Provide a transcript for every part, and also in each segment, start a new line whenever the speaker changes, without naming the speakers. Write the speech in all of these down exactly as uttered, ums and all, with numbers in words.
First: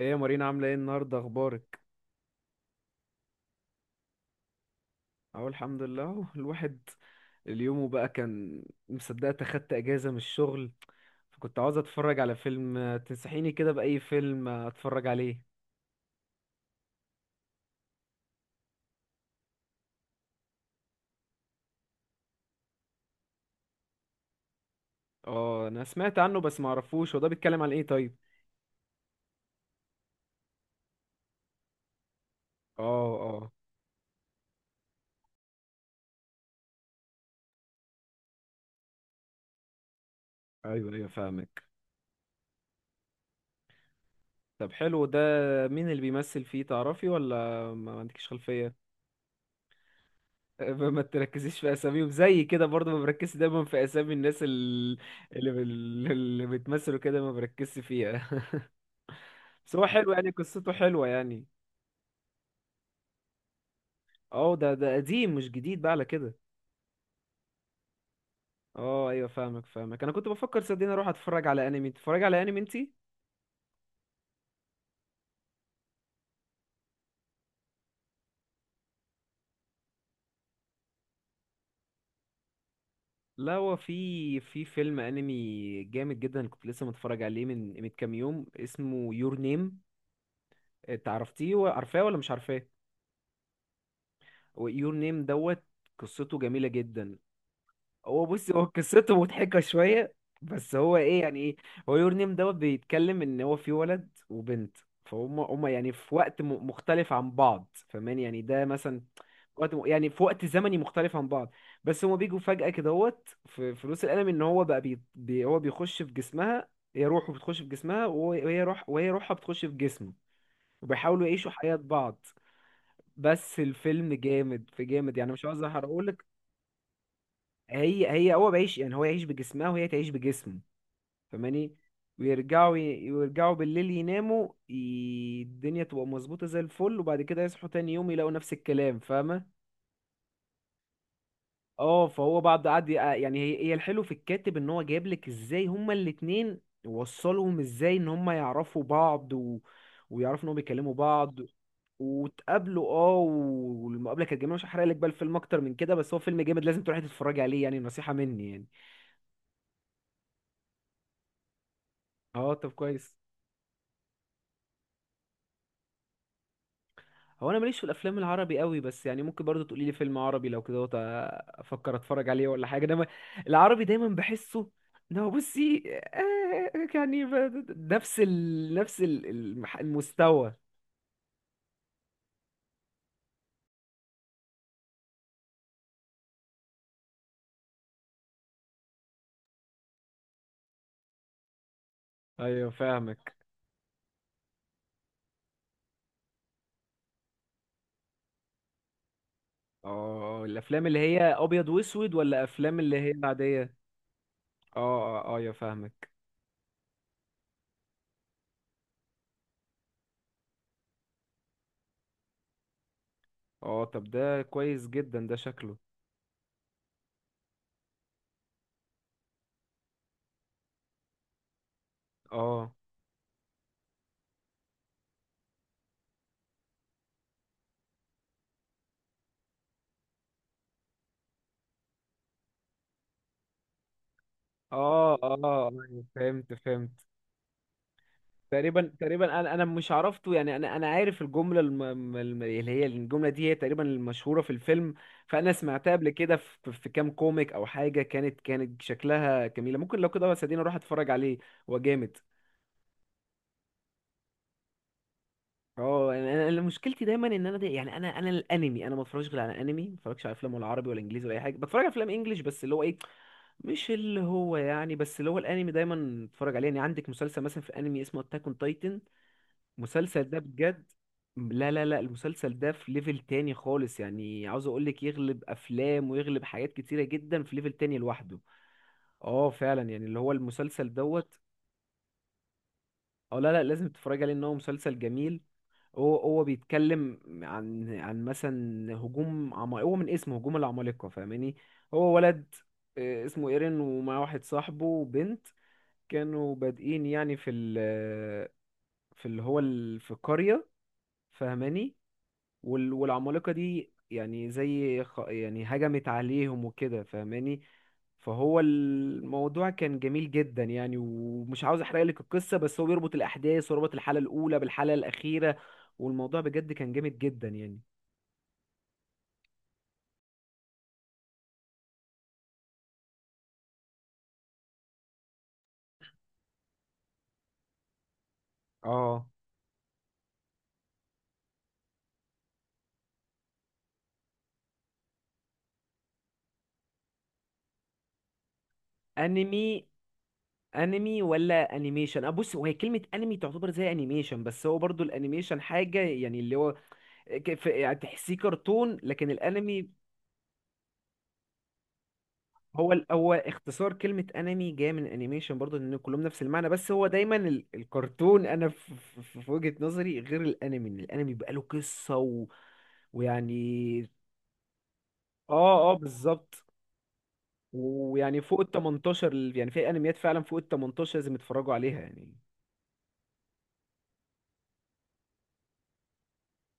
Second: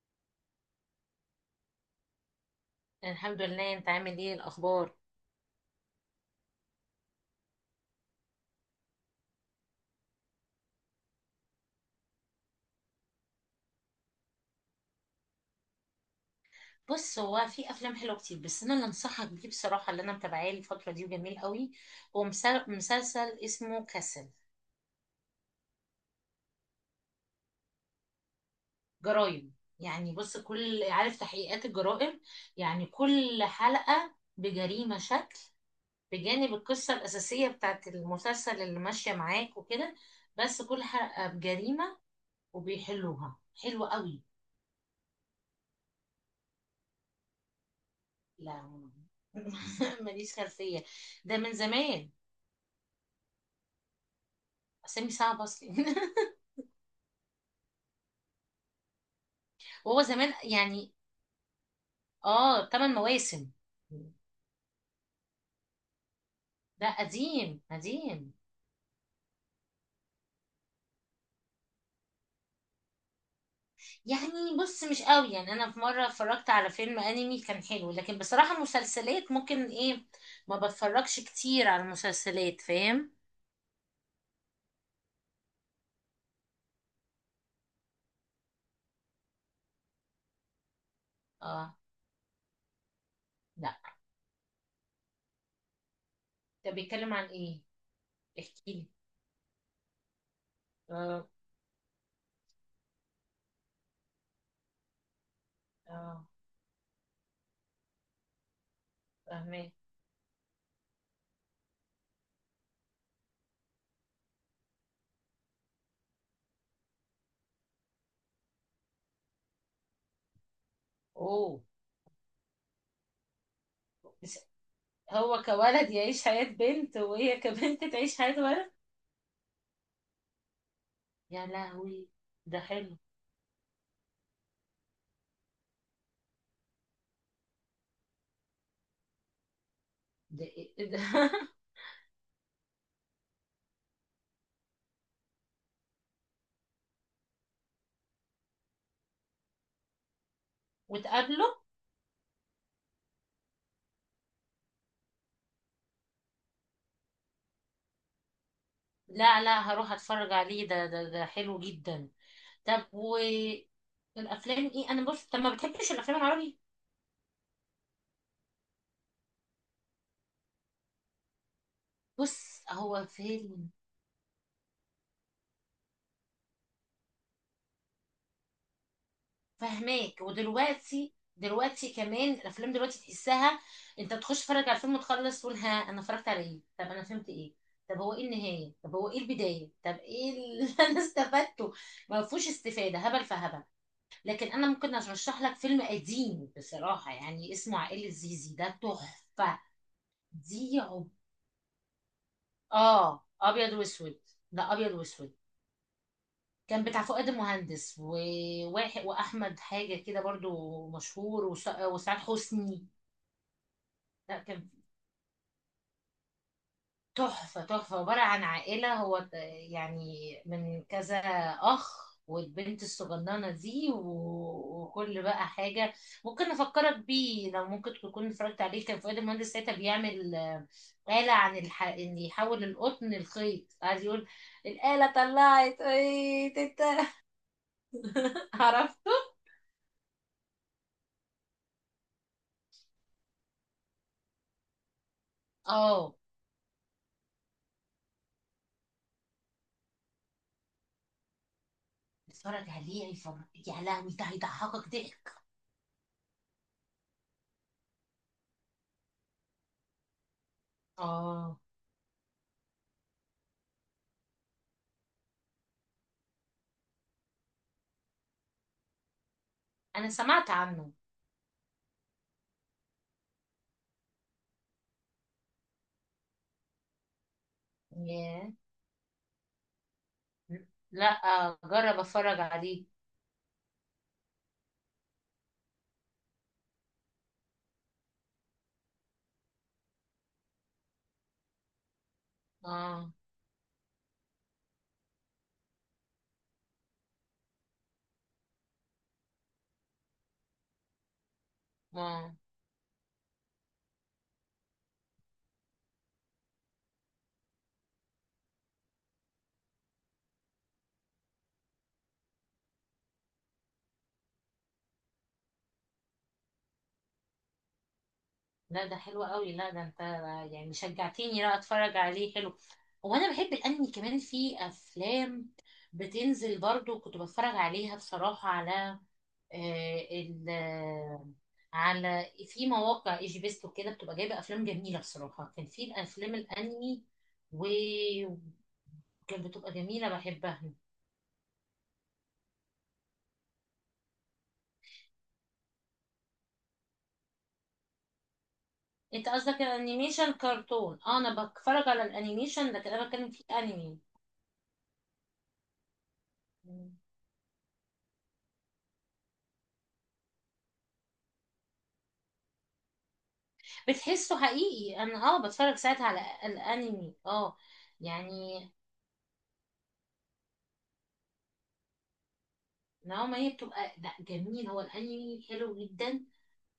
ايه يا مارينا، عاملة ايه النهاردة؟ اخبارك؟
الحمد لله، انت عامل ايه الاخبار؟
اهو الحمد لله اهو الواحد. اليوم بقى كان مصدقت اخدت اجازة من الشغل، فكنت عاوز اتفرج على فيلم. آه، تنصحيني كده بأي فيلم آه، اتفرج عليه؟
بص، هو في افلام حلوه كتير، بس انا اللي انصحك بيه بصراحه اللي انا متابعاه الفتره دي وجميل قوي. هو مسل- مسلسل اسمه كاسل.
اه انا سمعت عنه بس معرفوش، هو ده بيتكلم عن ايه طيب؟
جرايم. يعني بص، كل عارف تحقيقات الجرائم. يعني
اه
كل
اه.
حلقه بجريمه شكل بجانب القصه الاساسيه بتاعت المسلسل اللي ماشيه معاك وكده، بس كل
ايوه ايوه
حلقه
فاهمك.
بجريمه، وبيحلوها حلوه قوي.
طب حلو ده، مين اللي بيمثل فيه تعرفي ولا ما ما عندكيش
لا.
خلفية؟
ماليش
آه،
خلفيه،
ما ما
ده من
تركزيش في اساميهم،
زمان.
زي كده برضه ما بركزش دايما في اسامي الناس اللي
اسامي صعبه
اللي,
اصلا.
بال- اللي بتمثلوا كده، ما بركزش فيها. بس هو
وهو
حلو يعني،
زمان
قصته
يعني.
حلوة يعني.
اه، ثمان مواسم.
اه ده ده قديم مش جديد بقى على كده.
لا، قديم قديم.
اه ايوه فاهمك فاهمك، انا كنت بفكر صدقني اروح اتفرج على انمي. تتفرج على انمي انتي؟
يعني بص، مش قوي يعني. انا في مره اتفرجت على فيلم انمي كان حلو، لكن بصراحه مسلسلات ممكن ايه، ما بتفرجش كتير على المسلسلات، فاهم.
لا، هو في في فيلم انمي جامد جدا كنت لسه متفرج عليه من من كام يوم، اسمه يور نيم. تعرفتيه،
اه.
عارفاه ولا مش عارفاه؟
لا،
يور نيم دوت. قصته جميلة
ده بيتكلم
جدا.
عن ايه؟
هو بص، هو
احكي لي.
قصته مضحكة شوية، بس هو ايه
اه.
يعني ايه. هو يور نيم دوت بيتكلم ان هو في ولد وبنت، فهم هم يعني في
اه،
وقت م- مختلف عن بعض، فاهمان يعني؟ ده مثلا
فاهمه.
وقت م- يعني في وقت زمني مختلف عن بعض، بس هما بيجوا فجأة كدهوت في فلوس القلم ان هو بقى بي بي هو بيخش في جسمها. هي روحه بتخش في جسمها، وهو- وهي روح، وهي روحها بتخش في جسمه، وبيحاولوا يعيشوا
اوه.
حياة بعض. بس الفيلم
بس
جامد في جامد يعني،
هو
مش عاوز
كولد يعيش
احرقهولك.
حياه بنت، وهي كبنت
هي
تعيش
هي
حياه
هو
ولد.
بيعيش يعني هو يعيش بجسمها وهي تعيش بجسمه،
يا
فماني.
لهوي، ده
ويرجعوا
حلو.
ي- ويرجعوا بالليل يناموا ي- الدنيا تبقى مظبوطة زي الفل، وبعد كده يصحوا تاني يوم يلاقوا نفس الكلام، فاهمة؟
ده إيه ده؟
اه، فهو بعد قعد ي- يعني هي هي الحلو في الكاتب ان هو جايب لك ازاي هما الاتنين، وصلهم ازاي ان هما يعرفوا بعض، و... ويعرفوا ان هما بيكلموا بعض.
وتقابله.
وتقابلوا اه، و- والمقابله كانت جميله، مش هحرق لك بقى الفيلم اكتر من كده، بس هو فيلم جامد لازم تروحي تتفرجي عليه يعني، نصيحه مني يعني.
لا لا، هروح اتفرج عليه. ده ده ده حلو جدا.
اه طب
طب
كويس.
والافلام. ايه، انا بص، طب ما بتحبش الافلام العربي؟
هو انا ماليش في الافلام العربي قوي، بس يعني ممكن برضو تقولي لي فيلم عربي لو كده وت- افكر اتفرج عليه
بص
ولا حاجه.
هو
دايما
فيلم.
العربي دايما بحسه ان هو بصي، آه، يعني ب- نفس ال... نفس ال- المح-
فهماك،
المستوى.
ودلوقتي، دلوقتي كمان الافلام دلوقتي تحسها. انت تخش تتفرج على الفيلم وتخلص تقول ها، انا اتفرجت على ايه؟ طب انا فهمت ايه؟ طب هو ايه النهايه؟ طب هو ايه البدايه؟ طب ايه اللي انا استفدته؟ ما فيهوش
ايوه
استفاده، هبل
فاهمك.
فهبل. لكن انا ممكن ارشح لك فيلم قديم بصراحه، يعني اسمه عائله زيزي، ده تحفه.
اه،
دي.
الافلام اللي هي ابيض واسود ولا افلام اللي هي
اه، ابيض
العاديه؟
واسود. ده
اه
ابيض
اه آه،
واسود.
ايوه فاهمك.
كان بتاع فؤاد المهندس، وواحد واحمد حاجه كده برضو مشهور، وس- وسعاد حسني.
اه طب
لا،
ده
كان
كويس جدا ده شكله.
تحفه تحفه. عباره عن عائله، هو ت- يعني من كذا اخ،
اه
والبنت الصغننه دي، و- وكل بقى حاجه. ممكن افكرك بيه، لو ممكن تكون اتفرجت عليه. كان فؤاد المهندس ساعتها بيعمل آه، آلة عن الح... ان يحول القطن لخيط، قاعد يقول، الآلة
اه اه
طلعت
أيوة، فهمت
ايه.
فهمت. تقريبا
عرفته.
تقريبا انا انا مش عرفته يعني، انا انا عارف الجمله الم... الم- اللي هي الجمله دي هي تقريبا المشهوره في الفيلم، فانا سمعتها قبل
اه
كده في, في كام كوميك او حاجه، كانت كانت شكلها جميله ممكن لو كده، بس اديني اروح اتفرج عليه. هو جامد.
اتفرج عليه، هيفرج. يا لهوي، ده هيضحكك ضحك.
اه انا أنا- أنا مشكلتي دايما ان انا دي يعني، انا انا الانمي انا ما بتفرجش غير على انمي، ما بتفرجش على افلام ولا عربي ولا انجليزي ولا اي حاجه.
اه،
بتفرج على افلام انجليش بس اللي هو ايه، مش اللي هو يعني، بس اللي هو الانمي دايما اتفرج عليه يعني. عندك مسلسل مثلا في انمي اسمه اتاك اون تايتن،
انا
المسلسل ده
سمعت عنه.
بجد لا لا لا المسلسل ده في ليفل تاني خالص يعني، عاوز اقولك يغلب افلام ويغلب حاجات كتيرة جدا، في ليفل تاني لوحده.
ياه.
اه فعلا يعني، اللي هو المسلسل
لا
دوت.
جرب اتفرج عليه.
اه لا لا، لازم تتفرج عليه، ان هو مسلسل جميل. هو هو بيتكلم عن عن مثلا هجوم عم... هو من اسمه هجوم العمالقة، فاهماني؟ هو ولد
اه.
آه، اسمه ايرين ومعاه واحد صاحبه وبنت، كانوا بادئين يعني في ال في اللي هو ال... في القرية، فاهماني؟
ما.
وال- والعمالقة دي يعني زي خ- يعني هجمت عليهم وكده، فاهماني؟ فهو الموضوع كان جميل جدا يعني، ومش عاوز احرق لك القصة، بس هو بيربط الأحداث وربط الحلقة الأولى بالحلقة الأخيرة، والموضوع بجد كان جامد جدا يعني.
لا، ده حلو قوي. لا، ده انت يعني شجعتيني لا اتفرج عليه. حلو. وانا بحب الانمي كمان. في افلام بتنزل برضو كنت بتفرج عليها بصراحة. على
اه
آه، ال آه، على في مواقع ايجي بيست وكده، بتبقى جايبه افلام جميله بصراحه. كان في الافلام الانمي، وكانت بتبقى
انمي.
جميله بحبها.
انمي ولا انيميشن؟ اه بص، هو هي كلمة انمي تعتبر زي انيميشن، بس هو برضو الانيميشن حاجة يعني، اللي هو ك- في- يعني تحسيه كرتون،
انت
لكن
قصدك
الانمي
الانيميشن كرتون. اه، انا بتفرج على الانيميشن، لكن
هو ال-
انا بتكلم
هو
فيه
اختصار
انمي.
كلمة انمي جاية من انيميشن برضه، لان كلهم نفس المعنى، بس هو دايما ال- الكرتون انا في, في, في وجهة نظري غير الانمي، إن الانمي بقى له قصة، و... ويعني
بتحسه حقيقي. انا اه
اه
بتفرج
اه
ساعات على
بالظبط.
الانمي اه.
ويعني فوق
يعني
ال تمنتاشر ال- يعني في انميات فعلا فوق ال تمنتاشر لازم يتفرجوا عليها يعني.
نوعا ما هي بتبقى، لا جميل، هو الانمي حلو جدا.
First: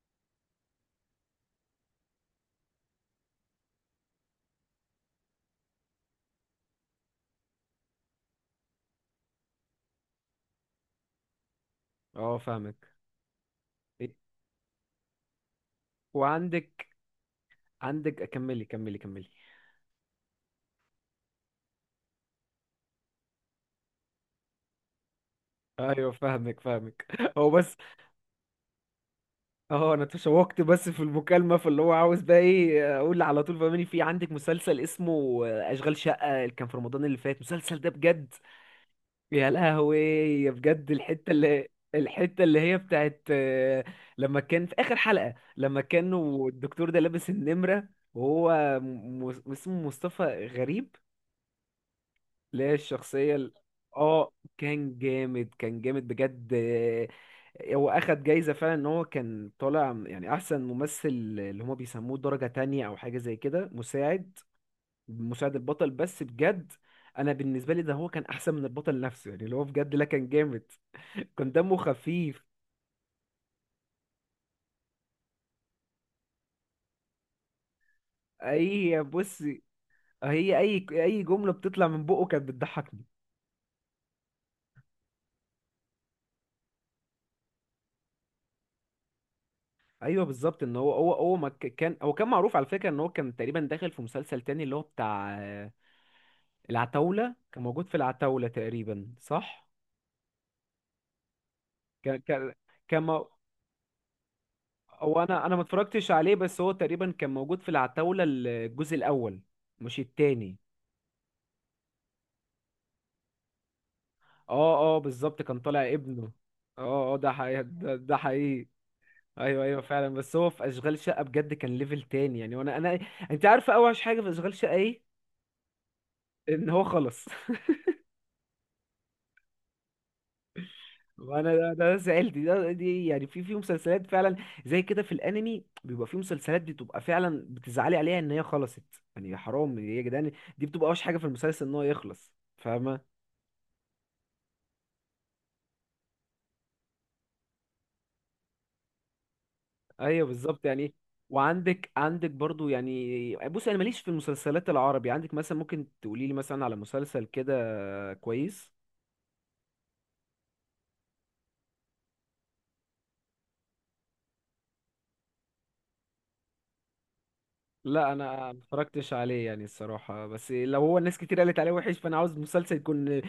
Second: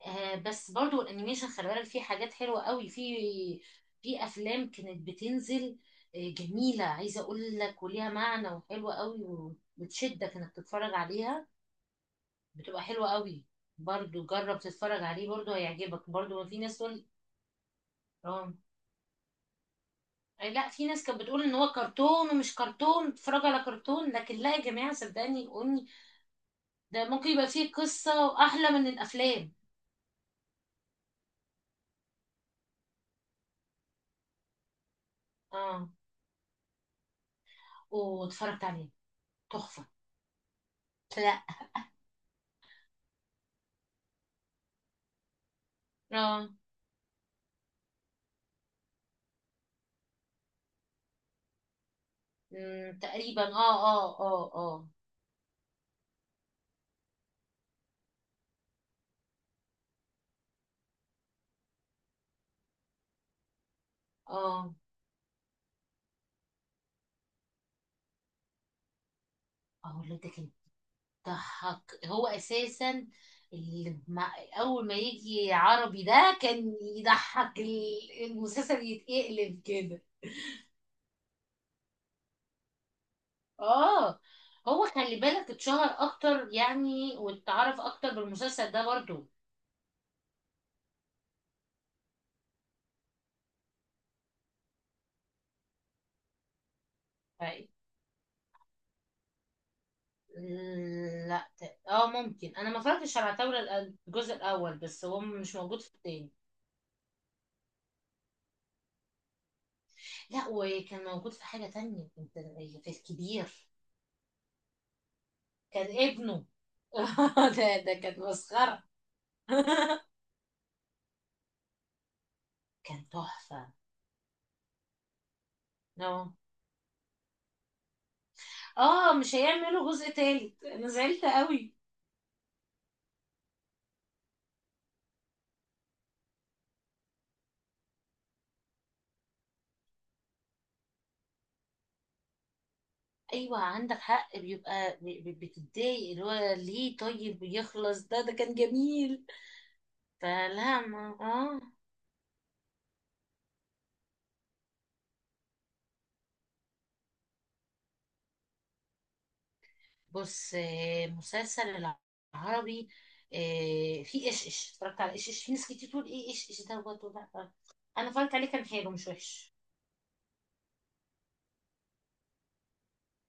آه، بس برضو الانيميشن خلي بالك فيه حاجات حلوه قوي. في في افلام كانت بتنزل آه جميله، عايزه اقول لك، وليها معنى، وحلوه قوي، وبتشدك انك تتفرج عليها.
اه
بتبقى
فاهمك.
حلوه قوي.
إيه،
برضو جرب تتفرج عليه، برضو هيعجبك. برضو ما في ناس
وعندك
تقول
عندك
اه.
كملي كملي كملي.
آه، لا، في ناس كانت بتقول ان هو كرتون، ومش كرتون تتفرج على كرتون، لكن لا يا جماعه، صدقني قولني،
ايوه فاهمك فاهمك
ده ممكن يبقى
هو
فيه
بس
قصه واحلى من الافلام.
اه انا تشوقت، بس في المكالمه فاللي هو عاوز بقى ايه اقول على طول، فاهمني؟ في عندك مسلسل اسمه
اه.
اشغال شقه اللي كان في رمضان اللي فات، المسلسل ده بجد،
واتفرجت عليه.
يا
تحفه.
لهوي. يا بجد الحته
لا.
اللي، الحته اللي هي بتاعت آه، لما كان في اخر حلقه لما كانوا
اه.
الدكتور ده لابس النمره وهو م- م- اسمه مصطفى غريب، اللي هي
مم،
الشخصية
تقريبا.
ال-
اه اه
اه،
اه اه.
كان جامد كان جامد بجد آه، هو اخد جايزة فعلا، ان هو كان طالع يعني احسن ممثل، اللي هما بيسموه درجة تانية او حاجة زي كده، مساعد.
اه.
مساعد البطل، بس بجد انا بالنسبة لي ده هو كان احسن من البطل نفسه يعني، اللي هو بجد لا
اقول لك
كان
ده كان
جامد. كان دمه
ضحك هو
خفيف.
اساسا. اللي مع اول ما يجي عربي ده كان يضحك، ال- المسلسل
اي بص،
يتقلب كده.
هي اي اي جملة بتطلع من بقه كانت بتضحكني.
اه. هو خلي بالك اتشهر اكتر يعني، واتعرف اكتر بالمسلسل ده برضو.
ايوه بالظبط، ان هو هو هو ما ك- كان هو كان معروف على فكره، ان هو كان تقريبا داخل في مسلسل تاني، اللي هو بتاع العتاولة، كان
ف-
موجود في العتاولة تقريبا صح؟
لا، ت- اه،
كان كان
ممكن. انا ما
كان
اتفرجتش على
مو...
عتاولة الأ- الجزء الاول، بس هو
هو انا انا
مش
ما
موجود في
اتفرجتش
التاني.
عليه، بس هو تقريبا كان موجود في العتاولة الجزء الاول مش
لا،
التاني.
وكان موجود في حاجة تانية انت، في الكبير.
اه اه بالظبط، كان طالع
كان
ابنه.
ابنه.
اه اه ده حقيقي
ده ده
ده, ده
كانت
حقيقي.
مسخرة.
ايوه ايوه فعلا. بس هو في اشغال شقة بجد كان ليفل تاني يعني، وانا انا
كان
انت
تحفة.
عارفة اوحش حاجة في اشغال شقة ايه؟
اه
ان هو خلص.
اه، مش هيعملوا جزء تالت، انا زعلت
وانا ده
قوي.
ده سألت ده دي يعني، في في مسلسلات فعلا زي كده في الانمي، بيبقى في مسلسلات بتبقى فعلا بتزعلي عليها ان هي خلصت، يعني يا حرام يا جدعان. دي بتبقى اوحش حاجه في المسلسل ان هو يخلص، فاهمه؟
ايوه، عندك حق، بيبقى ب- ب- بتتضايق اللي هو ليه طيب يخلص، ده ده كان جميل.
ايوه بالظبط
فلا
يعني.
ما اه.
وعندك عندك برضو يعني بص، انا ماليش في المسلسلات العربي، عندك مثلا ممكن تقولي لي مثلا على مسلسل كده كويس؟
بص، آه، مسلسل العربي. آه، في ايش ايش. اتفرجت على ايش ايش؟ في ناس كتير تقول ايه ايش ايش دوت وده. انا
لا
اتفرجت
انا
عليه،
ما
كان حلو مش
اتفرجتش عليه
وحش.
يعني الصراحه، بس لو هو الناس كتير قالت عليه وحش فانا عاوز مسلسل يكون ال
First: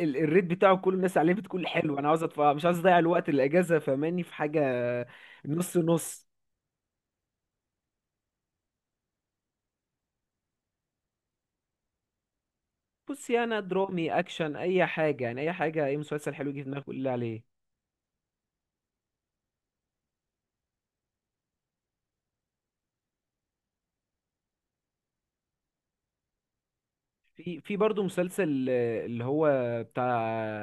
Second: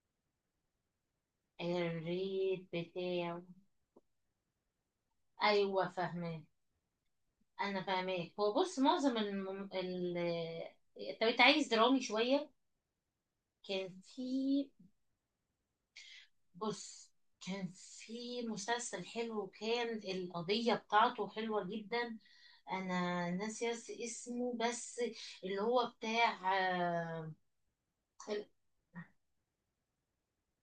ال الريت بتاعه كل الناس عليه بتكون حلو. انا عاوز أتف... مش
الريت
عاوز اضيع الوقت
بتاعه.
الاجازه فماني في حاجه نص
ايوه
نص.
فاهمه. انا فاهماك. هو بص معظم الم... ال... طب انت عايز درامي شويه؟
بصي انا
كان
درامي
في،
اكشن اي حاجه يعني، اي حاجه اي مسلسل حلو يجي في دماغك قول لي
بص،
عليه.
كان في مسلسل حلو، كان القضيه بتاعته حلوه جدا. انا ناسيه اس- اسمه بس. اللي هو بتاع آه،
في في برضه
ال-
مسلسل آه، اللي هو بتاع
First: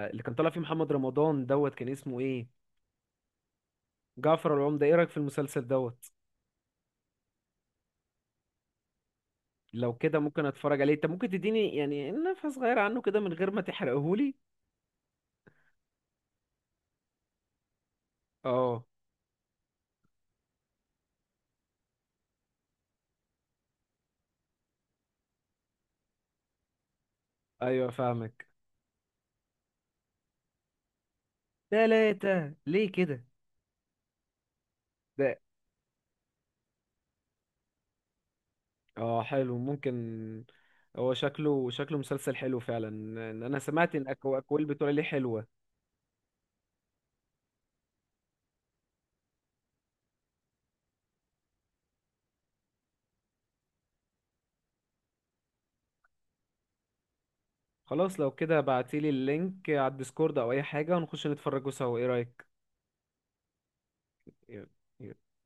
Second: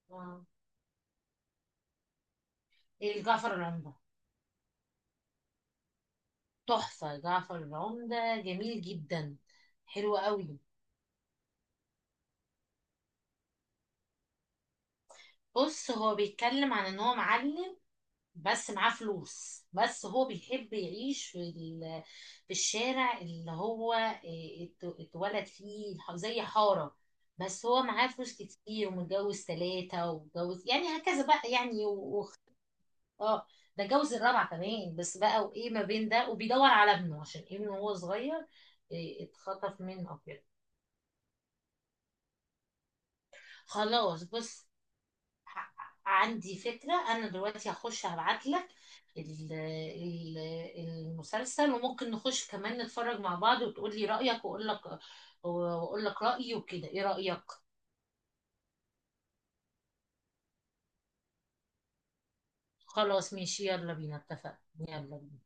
اللي كان
آه،
طالع فيه محمد رمضان دوت كان اسمه ايه؟
الجعفر العمده.
جعفر العمدة، ايه رايك في المسلسل دوت؟
تحفه، جعفر العمده جميل جدا.
لو
حلو
كده ممكن
قوي.
اتفرج عليه، انت ممكن تديني يعني نفحة صغيرة عنه كده من غير ما تحرقهولي.
بص، هو بيتكلم عن ان هو معلم، بس
اه
معاه فلوس، بس هو بيحب يعيش في ال- في الشارع اللي هو إيه، ات- اتولد فيه، ح- زي حارة. بس هو
ايوه
معاه فلوس
فاهمك.
كتير، ومتجوز ثلاثة، ومتجوز يعني هكذا بقى يعني و... و...
تلاتة ليه كده؟
اه، ده جوز الرابعة كمان بس
ده
بقى، وايه ما بين ده، وبيدور على ابنه، عشان ابنه وهو صغير
اه
إيه،
حلو
اتخطف
ممكن،
منه او كده.
هو شكله شكله مسلسل حلو فعلا، ان انا سمعت ان
خلاص
الأكو- الاكوال
بص،
بتقول عليه حلوة.
ع- عندي فكرة. أنا دلوقتي هخش هبعت لك المسلسل، وممكن نخش كمان نتفرج مع بعض، وتقول لي رأيك، وأقول لك، وأقول لك رأيي وكده، إيه رأيك؟
خلاص لو كده بعتيلي اللينك على الديسكورد او اي حاجة ونخش نتفرجوا سوا، ايه رأيك؟
خلاص ماشي، يلا بينا، اتفقنا. يلا بينا.